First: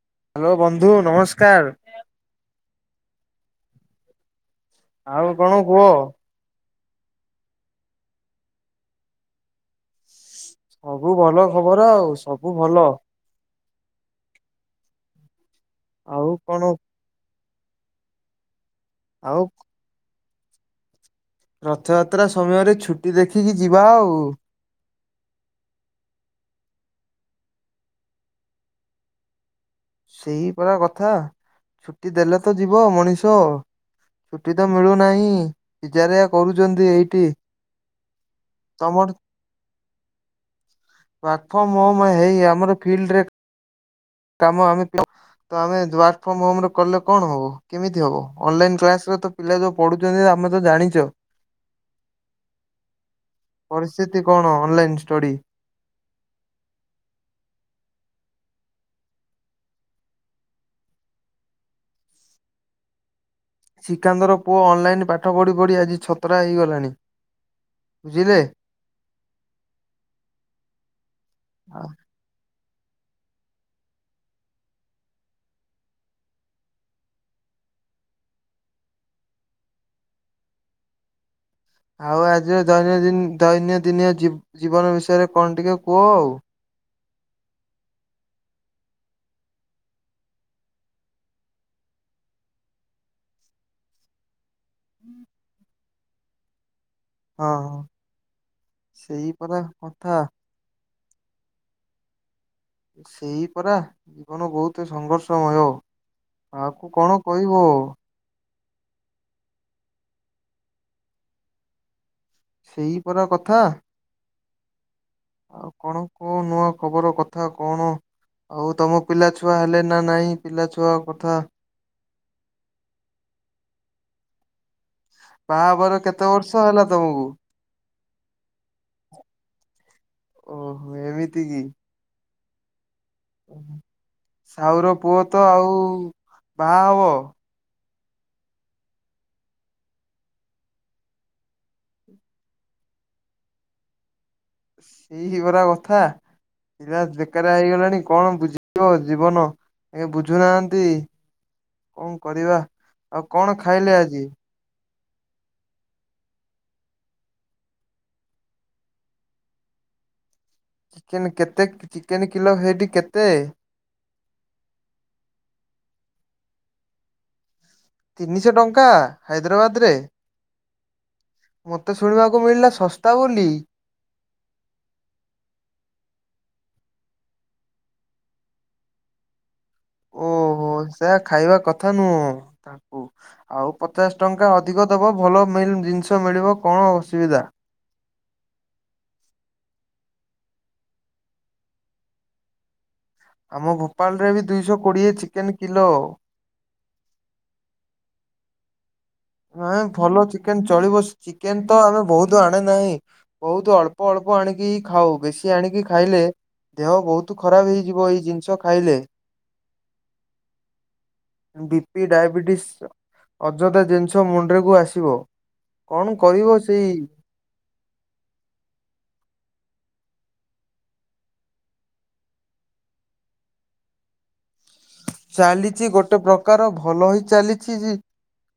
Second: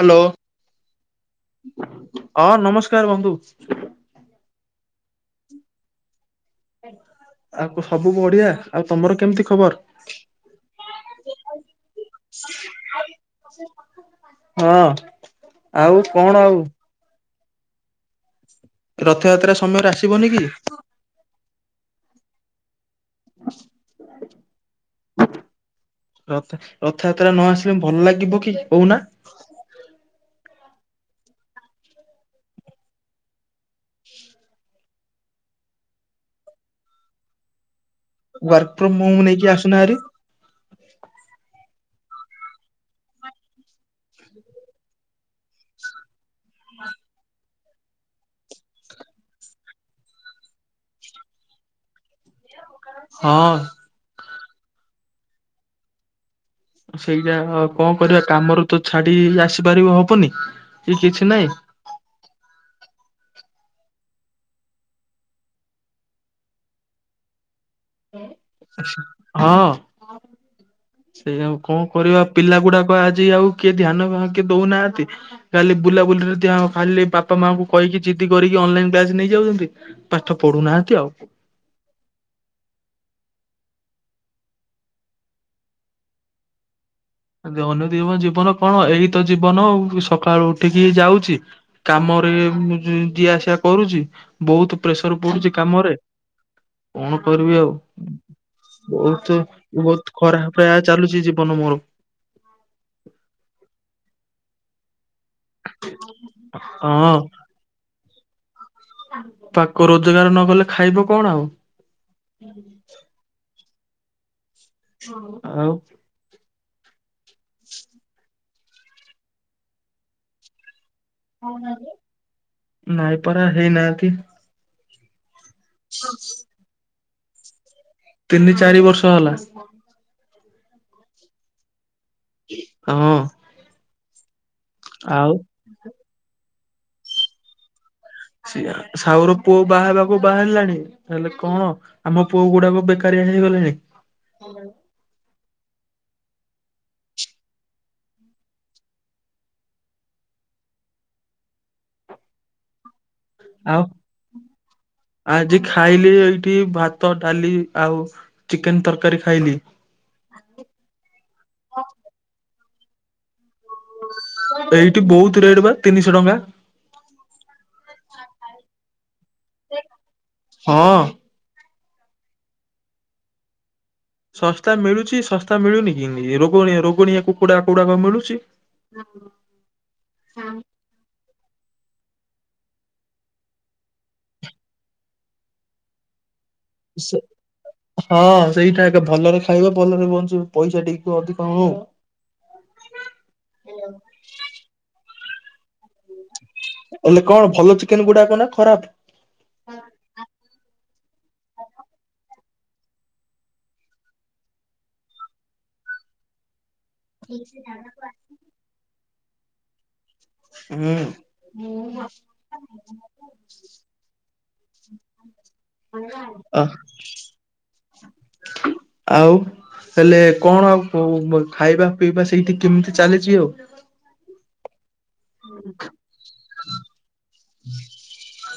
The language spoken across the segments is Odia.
ହ୍ୟାଲୋ ହାଲୋ ବନ୍ଧୁ ନମସ୍କାର। ହଁ ନମସ୍କାର ବନ୍ଧୁ। ଆଉ କଣ କୁହ। ଆଉ କ ସବୁ ବଢିଆ ଆଉ ତମର କେମିତି ଖବର? ସବୁ ଭଲ ଖବର ଆଉ ସବୁ ଭଲ। ହଁ ଆଉ କଣ ଆଉ? ଆଉ ରଥଯାତ୍ରା ସମୟରେ ଆସିବନି କି? ରଥଯାତ୍ରା ସମୟରେ ଛୁଟିକି ଦେଖିକି ଯିବା ଆଉ। ରଥ ରଥଯାତ୍ରା ନ ଆସିଲେ ଭଲ ଲାଗିବ କି କୋହୁନା? ସେହି ପରା କଥା ଛୁଟି ଦେଲେ ତ ଯିବ ମଣିଷ। ଛୁଟି ତ ମିଳୁନାହିଁ ବିଜାରିଆ କରୁଚନ୍ତି ଏଇଠି। ୱାର୍କ ଫ୍ରମ ତମର ହୋମ ନେଇକି ଆସୁନା ହାରି। ୱାର୍କ ଫ୍ରମ ହୋମ ହେଇ ଆମର ଫିଲ୍ଡରେ କାମ ଆମେ [inaudible] ତ ଆମେ ୱାର୍କ ଫ୍ରମ ହୋମରେ କଲେ କଣ ହବ? କେମିତି ହବ ଅନଲାଇନ୍ କ୍ଲାସରେ ତ ପିଲା ଯୋଉ ପଢ଼ୁଚନ୍ତି ଆମେ ତ ଜାଣିଚ ହଁ। ପରିସ୍ଥିତି କଣ ଅନଲାଇନ୍ ଷ୍ଟଡ଼ି? ସେଇଆ ହ କଣ କରିବା କାମରୁ ତ ଛାଡି ଆସିପାରିବ ହବନି କି କିଛି ନାଇଁ ଶ୍ରୀକାନ୍ତର ପୁଅ ଅନଲାଇନ୍ ପାଠ ପଢ଼ିପଢ଼ି ଆଜି ଛତ୍ରା ହେଇଗଲାଣି। ବୁଝିଲେ। ସେ ଶୀ ହଁ ସେଇଆ ଆଉ କଣ କରିବା? ପିଲା ଗୁଡାକ ଆଜି ଆଉ କିଏ ଧ୍ୟାନ ଭା କିଏ ଦୋଉନାହାନ୍ତି। କାଲି ବୁଲାବୁଲିରେ ଦିଆଅ ଖାଲି ବାପାମାଙ୍କୁ କହିକି ଜିଦି କରିକି ଅନଲାଇନ କ୍ଲାସ ନେଇଯାଉଚନ୍ତି ପାଠ ପଢୁନାହାନ୍ତି ଆଉ। ଆଉ ଆଜିର ଜୈନଦିନ ଦୈନ୍ୟଦିନୀୟ ଜୀ-ଜୀବନ ବିଷୟରେ କଣ ଟିକେ କୁହ ଆଉ। ଦୈନଦିନ ଜୀବନ କଣ ଏଇତ ଜୀବନ ଆଉ ଏ ସକାଳୁ ଉଠିକିି ଏଇ ଯାଉଚି କାମରେ ଯି ଯିବା ଆସିବା କରୁଚି ବୋହୁତ ପ୍ରେସର ପଡୁଚି କାମରେ କଣ ହଁ କରିବି ଆଉ ହଁ ସେଇ ବୋହୁତୁ ପରା କଥା ବୋହୁତ ଖରାପ ପ୍ରାୟ ଚାଲୁଚି ଜୀବନ ମୋର। ସେଇ ପରା ଜୀବନ ବୋହୁତ ସଂଘର୍ଷମୟ କାହାକୁ କଣ କହିବ। ତାକୁ ରୋଜଗାର ନକଲେ ଖାଇବ କଣ ଆଉ? ସେଇପରା କଥା। ଆଉ କଁ ନୂଆ ଖବର କଥା କଣ? ଆଉ ତମ ପିଲାଛୁଆ ହେଲେଣି ନା ନାହିଁ ପିଲାଛୁଆ କଥା ନାଇଁ ପରା ହେଇନାହାନ୍ତି। ବାହାହବାର କେତେ ବର୍ଷ ହେଲା ତମକୁ? ତିନି ଚାରି ବର୍ଷ ହେଲା। ଓହୋ ଏମିତି କି? ହଁ। ସାହୁର ପୁଅ ତ ଆଉ ବାହାହବ। ସେୟା ସାହୁର ପୁଅ ବାହାହେବାକୁ ବାହାହେଲାଣି ହେଲେ କଣ? ଆମ ପୁଅଗୁଡାକ ବେକାରିଆ ହେଇଗଲେଣି। ସେଇ ପରା କଥା ପିଲା ବେକାରିଆ ହେଇଗଲେଣି କଣ ବୁଝିବ ଜୀବନ। ଇଏ ବୁଝୁନାହାନ୍ତି କଣ କରିବା ଆଉ କଣ ଆଉ ଖାଇଲେ ଆଜି? ଆଜି ଖାଇଲି ଏଇଠି ଭାତ ଡାଲି ଆଉ ଚିକେନ ତରକାରୀ ଖାଇଲି। ଚିକେନ୍ କେତେ ଚିକେନ୍ କିଲୋ ହେଠି କେତେ? ଏଇଠି ବହୁତ ରେଟ ବା ତିନିଶହ ଟଙ୍କା। ତିନିଶହ ଟଙ୍କା ହାଇଦ୍ରାବାଦରେ। ହଁ। ମୋତେ ଶୁଣିବାକୁ ମିଳିଲା ଶସ୍ତା ବୋଲି। ଶସ୍ତା ମିଳୁଛି ଶସ୍ତା ମିଳୁନି କି ନି ରୋଗଣିଆ ରୋଗଣିଆ କୁକୁଡା କୁକୁଡାକ ମିଳୁଛି। [inaudible] ହଁ। ଓହୋ ସେୟା ଖାଇବା କଥା ନୁହଁ ତା ହ ଆଉ ପଚାଶ ଟଙ୍କା ଅଧିକ ଦେବ ଭଲ ମିଲ୍ ଜିନିଷ ମିଳିବ କଣ ସେ ଅସୁବିଧା? ହଁ ସେଇଟା ଏକ ଭଲରେ ଖାଇବା ଭଲରେ ବଞ୍ଚ ପଇସା ଟିକ ଅଧିକ ହଉ ଆମ ଭୋପାଳରେ ବି ଦୁଇଶହ କୋଡ଼ିଏ ଚିକେନ କିଲୋ। ହେଲେ କଣ ଭଲ ଚିକେନ ଗୁଡାକ ନା ଖରାପ ନାଇ ଭଲ ଚିକେନ ଚଳିବ ଚିକେନ ତ ଆମେ ବହୁତ ଆଣେ ନାହିଁ ବହୁତ ଅଳ୍ପ ଅଳ୍ପ ଆଣିକି ଖାଉ ବେଶୀ ଆଣିକି ଖାଇଲେ ଦେହ ବହୁତ ଖରାପ ହେଇଯିବ ଏଇ ଜିନିଷ ଖାଇଲେ ହୁଁ। ବିପି ଡାଇବେଟିସ୍ ଅଯଥା ଜିନିଷ ମୁଣ୍ଡରେକୁୁ ଆସିବ କଣ କରିବ ସେଇ ଆଉ ହେଲେ କଣ ଆଉ ଖାଇବା ପିଇବା ସେଇଠି କେମିତି ଚାଲିଛି ଆଉ? ଚାଲିଛି ଗୋଟେ ପ୍ରକାର ଭଲ ହି ଚାଲିଛି ଯେ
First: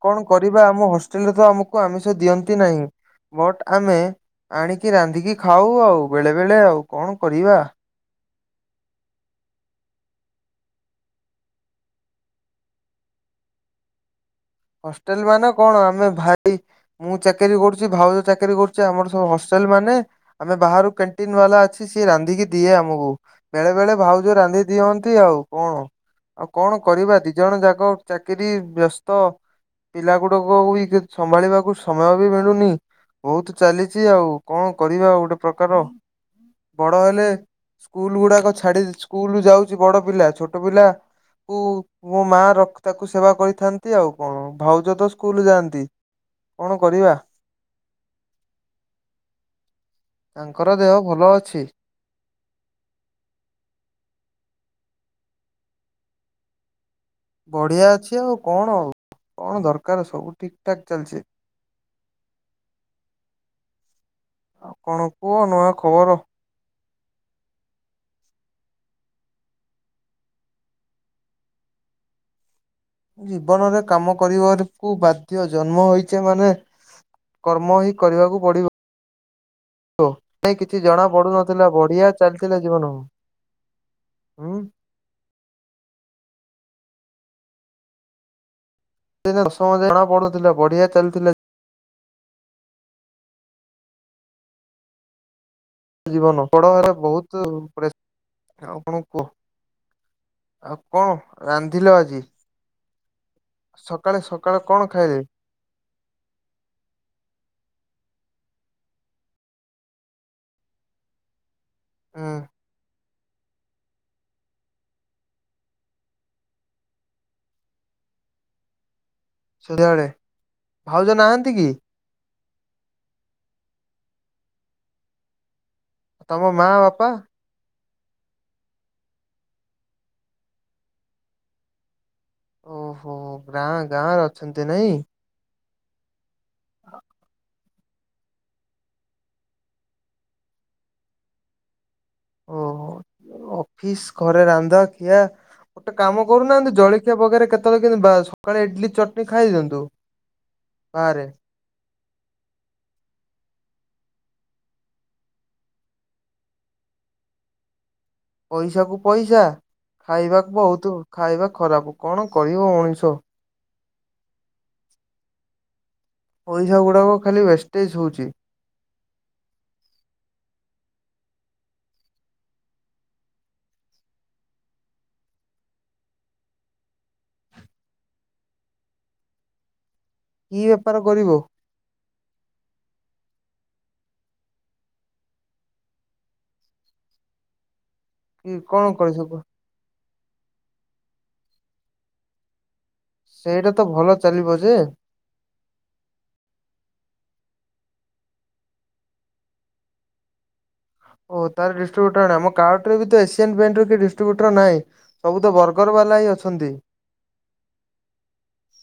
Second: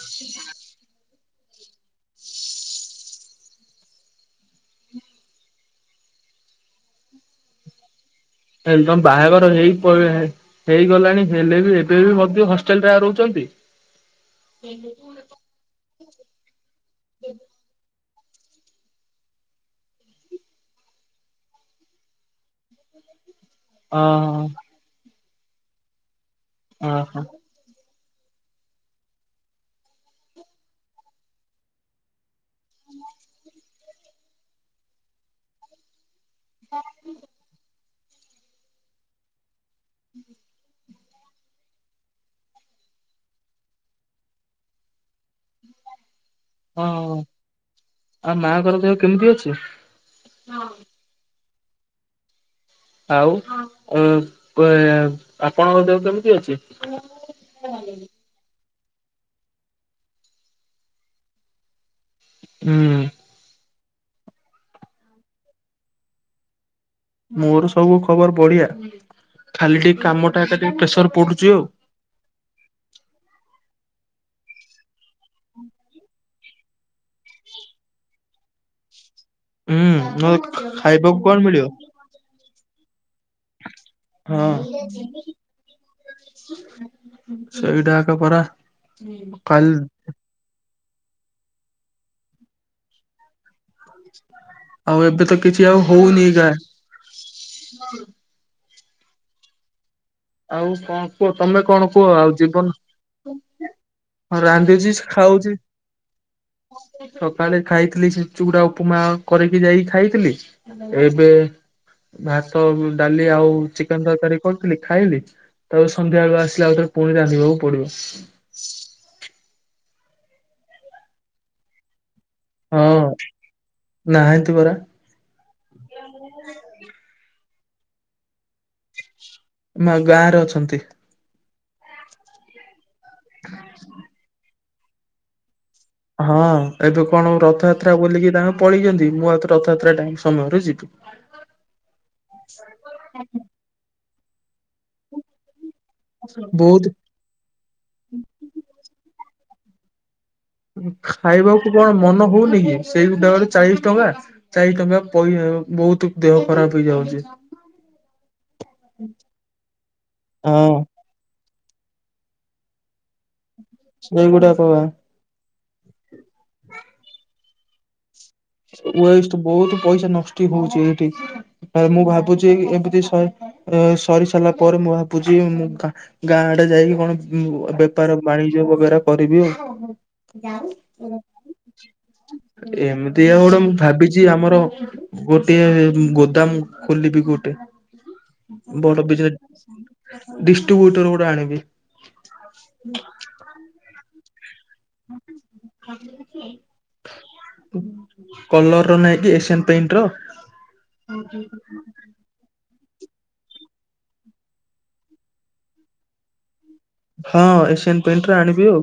କଣ କରିବା ଆମ ହ ସିନ୍ତରେ ତ ଆମକୁ ଆମିଷ ଦିଅନ୍ତି ନାହିଁ ଆମେ ଆଣିକି ରାନ୍ଧିକି ଖାଉ ଆଉ ବେଳେ ବେଳେ ଆଉ କଣ କରିବା ଏଦମ ବାହାଘର ହେଇକି ପଡିବ ଭାଇ ହେଇଗଲାଣି ହେଲେ ବି ଏବେ ବି ମଧ୍ୟ ହଷ୍ଟେଲରେ ଆ ରହୁଛନ୍ତି ହଷ୍ଟେଲ ମାନ କଣ ଆମେ ଭାଇ ମୁଁ ଚାକିରୀ କରୁଛି ଭାଉଜ ଚାକିରିୀ କରୁଛି ଆମର ସବୁ ହଷ୍ଟେଲ ମାନେ ଆମେ ବାହାରୁ କ୍ୟାଣ୍ଟିନ ବାଲା ଅଛି ସିଏ ରାନ୍ଧିକି ଦିଏ ଆମକୁ ବେଳେ ବେଳେ ଭାଉଜ ହଁ ରାନ୍ଧି ଦିଅନ୍ତି ଆଉ କଣ ଆଉ କଣ କରିବା ଓହୋ ଦି ଜଣ ଯାକ ଚାକିରି ବ୍ୟସ୍ତ ପିଲା ଗୁଡାକ ବି ସମ୍ଭାଳିବାକୁ ସମୟ ବି ମିଳୁନି ବହୁତ ଚାଲିଛି ଆଉ କଣ କରିବା ଗୋଟେ ପ୍ରକାର ବଡ ହେଲେ ସ୍କୁଲ ଗୁଡାକ ଛାଡି ସ୍କୁଲ ଯାଉଛି ବଡ ପିଲା ଛୋଟ ପିଲା କ ମୋ ମା ର ତାକୁ ସେବା କରିଥାନ୍ତି ଆଉ କଣ ଭାଉଜ ତ ସ୍କୁଲ ଯାଆନ୍ତି କଣ ହଁ କରିବା ହଁ ଆଉ ମାଙ୍କର ଦେହ କେମିତି ଅଛି? ତାଙ୍କର ଦେହ ଭଲ ଅଛି ଆଉ ଏ ଆପଣଙ୍କ ଦେହ କେମିତି ଅଛି? ବଢିଆ ଅଛି ଆଉ କଣ ଆଉ କଣ ଦରକାର ସବୁ ଠିକ ଠାକ୍ ଚାଲିଛି ହୁଁ ଆଉ କଣ କୁହ ନୂଆ ଖବର ମୋର ସବୁ ଖବର ବଢିଆ ଖାଲି ଟିକେ କାମଟା ଏକା ଟିକେ ପ୍ରେସର ପଡୁଛି ଆଉ ଜୀବନରେ କାମ କରିବାକୁ ବାଧ୍ୟ ଜନ୍ମ ହେଇଛେ ମାନେ କର୍ମ ହିଁ କରିବାକୁ ପଡିବ ହୁଁ ନହେଲେ ହି କିଛି ଜଣା ଖାଇବାକୁ କଣ ମିଳିବ ପଡୁନଥିଲା ବଢିଆ ଚାଲିଥିଲା ଜୀବନକୁ ହଁ ସେଇଟା ଏକା ପରା ସେ ଦଶ କାଲି ଜଣା ପଡୁଥିଲା ବଢିଆ ଚାଲିଥିଲା ଆଉ ଏବେ ତ କିଛି ଆଉ ହଉନି ଗାଁ [unintelligible] ବହୁତ ଉପରେ ଆଉ କଣ କୁହ ଆଉ କଣ କୁହ ତମେ କଣ ରାନ୍ଧିଲ କୁହ ଆଜି? ଆଉ ଜୀବନ ସକାଳେ ସକାଳେ କଣ ରାନ୍ଧୁଛି ଖାଇଲେ? ଖାଉଛି ସକାଳେ ଖାଇଥିଲି ସେ ଚୁଗୁଡା ଉପମା କରିକି ଯାଇକି ଖାଇଥିଲି ଏବେ ହୁଁ ଘାାତ ଡାଲି ଆଉ ଚିକେନ ତରକାରୀ କରୁଥିଲି। ଖାଇଲି ତାପରେ ସନ୍ଧ୍ୟା ବେଳୁ ଆସିଲା ଆଉଥରେ ପୁଣି ରାନ୍ଧିବାକୁ ପଡ଼ୁଛି। ସଂଧ୍ୟାବେଳେ ଭାଉଜ ନାହାନ୍ତି କି? ହଁ ନାହାନ୍ତି ପରା। ଉ ତମ ମା ବାପା ମା ଗାଁ ରେ ଅଛନ୍ତି। ଓ ଗାଁ ଗାଁରେ ଅଛନ୍ତି ନାଇଁ ହଁ ଏବେ କଣ ରଥଯାତ ରଥା ବୋଲିକି ତାଙ୍କେ ପଳେଇଛନ୍ତି ମୁଁ ଆଉ ରଥଯାତ୍ରା ଟାଇ ସମୟରେ ଯିବୁ। [unintelligible] ଫିସ୍ ଘରେ ରାନ୍ଧା ଖିଆ ଗୋଟେ କାମ କରୁନାହାନ୍ତି ବହୁତ ଜଳି ପାଗରେ କେତେବେଳେ କେମତି ସକାଳେ ଇଡଲି ଚଟଣି ଖାଇଦିଅନ୍ତୁ। ବାହାରେ ଖାଇବାକୁ କଣ ମନ ହଉନି କି ସେଇ [unintelligible] ଚାଳିଶ ଟଙ୍କା। ଚାରି ଟଙ୍କା ପଇ ବହୁତ ଦେହ ଖରାପ ହେଇଯାଉଚି। ପଇସା କୁ ପଇସା ଖାଇବାକୁ ହଁ ବହୁତ ଖାଇବା ଖରାପ କଣ କହିବ ମଣିଷ। ସେଇଗୁଡାକ ପା। ପଇସା ଗୁଡାକ ଖାଲି ୱେଷ୍ଟେଜ ହଉଚି। ୱେଷ୍ଟ ବହୁତ ପଇସା ନଷ୍ଟି ହଉଛି ଏଇଠି ମୁଁ ଭାବୁଛି ଏମିତି ଶହେ ଏ ସରି ସାରିଲା ପରେ ମୁଁ ଭାବୁଛି ମୁଗ୍ଧା ଗାଁ ଆଡେ ଯାଇକି ପୁଣି ବେପାର ବାଣିଜ୍ୟ ବଗେରା କରିଦିଅ। କି ବେପାର କରିବ? ଏମିତି ଆ ଗୋଟେ ମୁଁ ଭାବିଛି ଆମର ଗୋଟିଏ ଗୋଦାମ ଖୋଲିବି ଗୋଟେ, କି କଣ ବଡ ବିଜ କରିବୁ ଡିଷ୍ଟ୍ରିିବ୍ୟୁଟର ଗୋଟେ ଆଣିବି। ସେଇଟା ତ ଭଲ ଚାଲିବ ଯେ ଖାଲି ଅଛି। କଲର ର ନାହିଁ କି? ଏସିଆନ୍ ପେଣ୍ଟ ର ଓ ତାର ମୋ କାର୍ଟରେ ବି ଏସିଆନ୍ ପେଣ୍ଟର କିଏ ଡିଷ୍ଟ୍ରିବ୍ୟୁଟର ନାହିଁ ସବୁ ତ ବର୍ଗର ବାଲା ହିଁ ଅଛନ୍ତି। ହଁ ଏସିଆନ୍ ପେଣ୍ଟ ର ଆଣିବି ଆଉ।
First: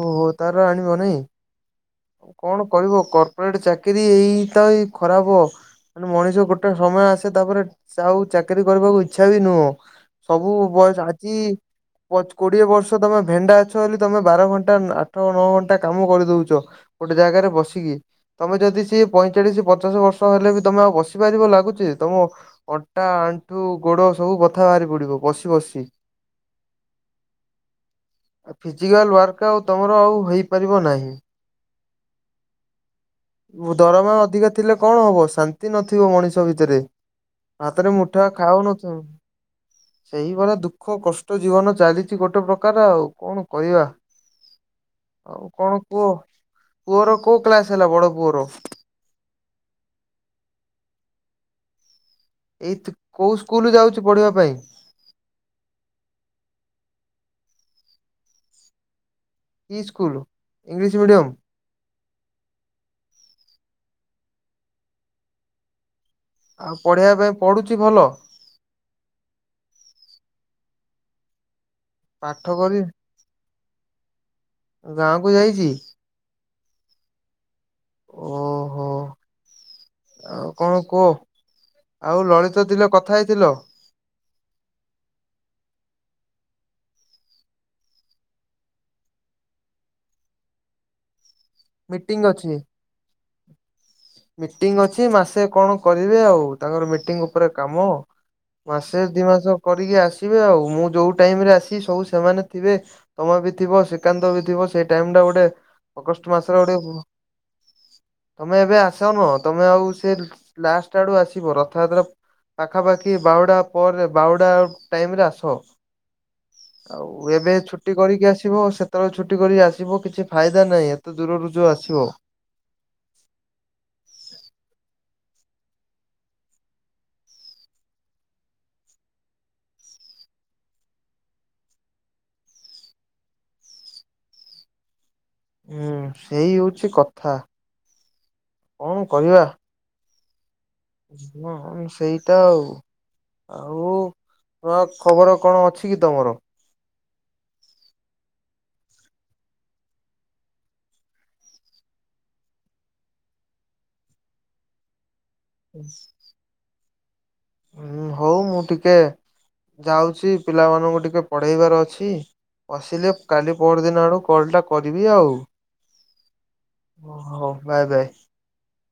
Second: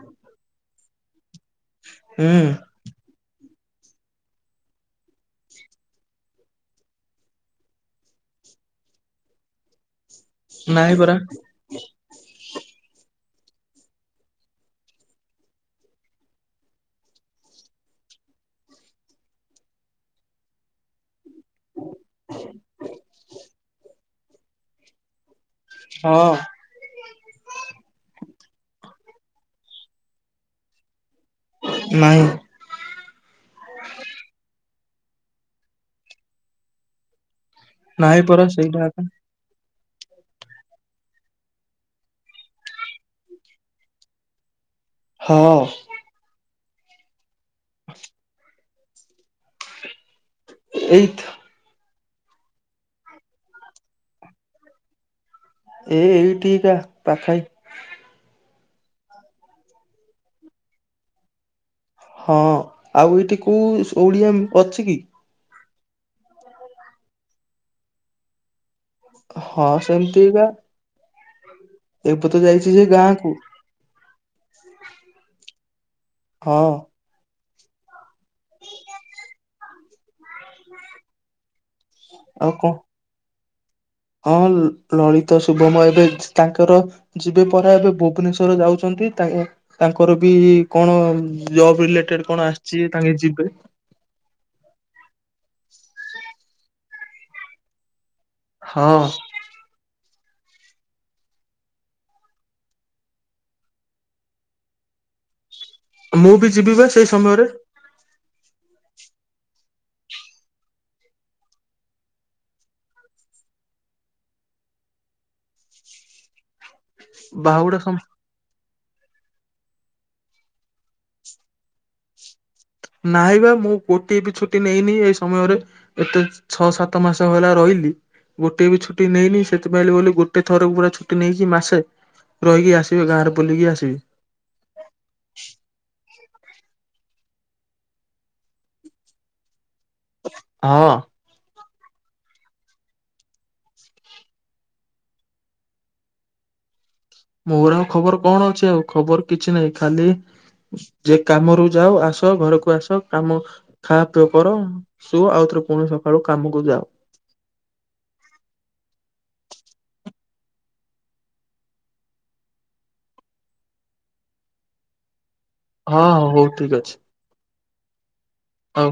ଓହୋ ତାର ଆଣିବ ନାଇଁ ଆଉ ହୁଁ କଣ? କରିବ କର୍ପୋରେଟ ଚାକିରି ଏଇ ତ ଏଇ ଖରାପ ମାନେ ମଣିଷକୁ ଗୋଟେ ସମୟ ଆସେ ତାପରେ ଆଉ ଚାକିରୀ କରିବାକୁ ଇଚ୍ଛା ବି ନୁହଁ। ସବୁ ନାହିଁ ବୟସ ପରା ଆଜି ପଚ୍ କୋଡିଏ ବର୍ଷ ତମେ ଭେଣ୍ଡା ଅଛ ବୋଲି ତମେ ବାର ଘଣ୍ଟା ଆଠ ନଅ ଘଣ୍ଟା କାମ କରି ଦଉଚ ଗୋଟେ ଜାଗାରେ ବସିକି। ତମେ ଯଦି ସିଏ ପଇଁଚାଳିଶ ପଚାଶ ବର୍ଷ ହେଲେ ବି ତମେ ଆଉ ବସି ପାରିବ ଲାଗୁଚି, ତମ ଅଣ୍ଟା, ଆଣ୍ଠୁ, ଗୋଡ ସବୁ ବଥା ବାହାରି ପଡିବ। ବସି ବସି ହଁ ଆ ଫି ଫିଜିକାଲ୍ ୱାର୍କ ଆଉ ତୁମର ଆଉ ହୋଇପାରିବ ନାହିଁ। ନାଇଁ। ଦରମା ଅଧିକ ଥିଲେ କଣ ହବ? ଶାନ୍ତି ନଥିବ ମଣିଷ ଭିତରେ। ହାତରେ ନାହିଁ ମୁଠାଏ ପରା ସେଇଟା ଖାାଉନଥିବ ଏକା ସେଇଭଳିଆ ଦୁଃଖ କଷ୍ଟ ଜୀବନ ଚାଲିଚି ଗୋଟେ ପ୍ରକାର ଆଉ କଣ? କରିବା, ଆଉ ହଁ କଣ କୁହ? ପୁଅର କୋଉ କ୍ଲାସ ହେଲା? ବଡ ପୁଅର? ଏଇଠି। ଏଇଥି କୋଉ ସ୍କୁଲ ଯାଉଛି ପଢିବା ପାଇଁ? ଏ ଏଇଠିକା ପାଖାଇ କି ସ୍କୁଲ ଇଂଲିଶ ମିଡ଼ିୟମ୍? ହଁ ଆଉ ଏଠି କୋଉ ଓଡିଆ ଅଛି କି? ଆଉ ପଢେଇବା ପାଇଁ ପଢୁଛି ଭଲ? ହଁ ସେମତିକା। ପାଠ କରି ସେ ଗାଁକୁ ଗାଁ କୁ ଯାଇଚି। ହଁ। ଓ। [unintelligible] ଆଉ କଣ କୁହ ଆଉ ଲଳିତ ଥିଲ କଥା ହେଇଥିଲ? ହଁ ଲଳିତ, ଶୁଭମ ଏବେ ତାଙ୍କର ଯିବେ ପରା ଏବେ ଭୁବନେଶ୍ଵର ଯାଉଛନ୍ତି ତା ତାଙ୍କର ବି କଣ ଜବ ମିଟିଂ ରିଲେଟେଡ କଣ ଅଛି। ଆସିଛି ତାଙ୍କେ ଯିବେ। ମିଟିଂ ଅଛି ମାସେ କଣ କରିବେ ଆଉ ତାଙ୍କର ମିଟିଂ ଉପରେ କାମ? ହଁ ମାସେ ଦି ମାସ କରିକି ଆସିବେ ଆଉ ମୁଁ ଯୋଉ ଟାଇମରେ ଆସିବି ସବୁ ସେମାନେ ଥିବେ ତମେ ବି ଥିବ ଶ୍ରୀକାନ୍ତ ବି ଥିବ ସେଇ ଟାଇମଟା ଗୋଟେ ଅଗଷ୍ଟ ମୁଁ ବି ମାସର ଯିବି ବା ଗୋଟେ ସେଇ ସମୟରେ। ତମେ ଏବେ ଆସନୁହ ତମେ ଆଉ ସେ ଲାଷ୍ଟ ଆଡୁ ଆସିବ ରଥଯାତ୍ରା ପାଖାପାଖି ବାହୁଡ଼ା ପରେ ବାହୁଡ଼ା ଟାଇମରେ ଆସ। ଆଉ ଏବେ ବାହୁଡା ଛୁଟି ସମ କରିକି ଆସିବ ଆସିବ ସେ ସେତେବେଳେ ଛୁଟି କରି ଆସିବ କିଛି ଫାଇଦା ନାହିଁ ଏତେ ଦୂରରୁ ଯୋଉ ଆସିବ ନାହିଁ ବା ମୁଁ ଗୋଟିଏ ବି ଛୁଟି ନେଇନି ଏ ସମୟରେ ଏତେ ଛଅ ସାତ ମାସ ହେଲା ରହିଲି ଗୋଟେ ବି ଛୁଟି ନେଇନି ସେଥିପାଇଁ ବୋଲି ଗୋଟେ ଥରକୁ ପୁରା ଛୁଟି ନେଇକି ମାସେ ରହିକି ଆସିବି ଗାଁରେ ବୁଲିକି ଆସିବି। ହୁଁ ସେଇ ହଉଛି କଥା କଣ କରିବା? ଆଁ। ହଁ ସେଇଟା ଆଉ ଆଉ ନୁଆ ଖବର କଣ ଅଛି କି ତମର? ମୋର ଆଉ ଖବର କଣ ଅଛି ଆଉ ଖବର କିଛି ନାହିଁ ଖାଲି ଯେ କାମରୁ ଯାଅ ଆସ ଘରକୁ ଆସ କାମ ଖା ପିଅ କର ସୁୁଅ ଆଉଥରେ ପୁଣି ସକାଳୁ କାମକୁ ଯାଅ। ହୁଁ ହଉ ମୁଁ ଟିକେ ଯାଉଛି ପିଲାମାନଙ୍କୁ ଟିକେ ପଢେଇବାର ଅଛି। ବସିଲେ କାଲି ପଅର ଦିନ ଆଡ଼କୁ କଲଟା କରିବି ଆଉ ହଁ ହଁ ହଉ ଠିକ ଅଛି ହଉ ବାଏ ବାଏ। ହଁ।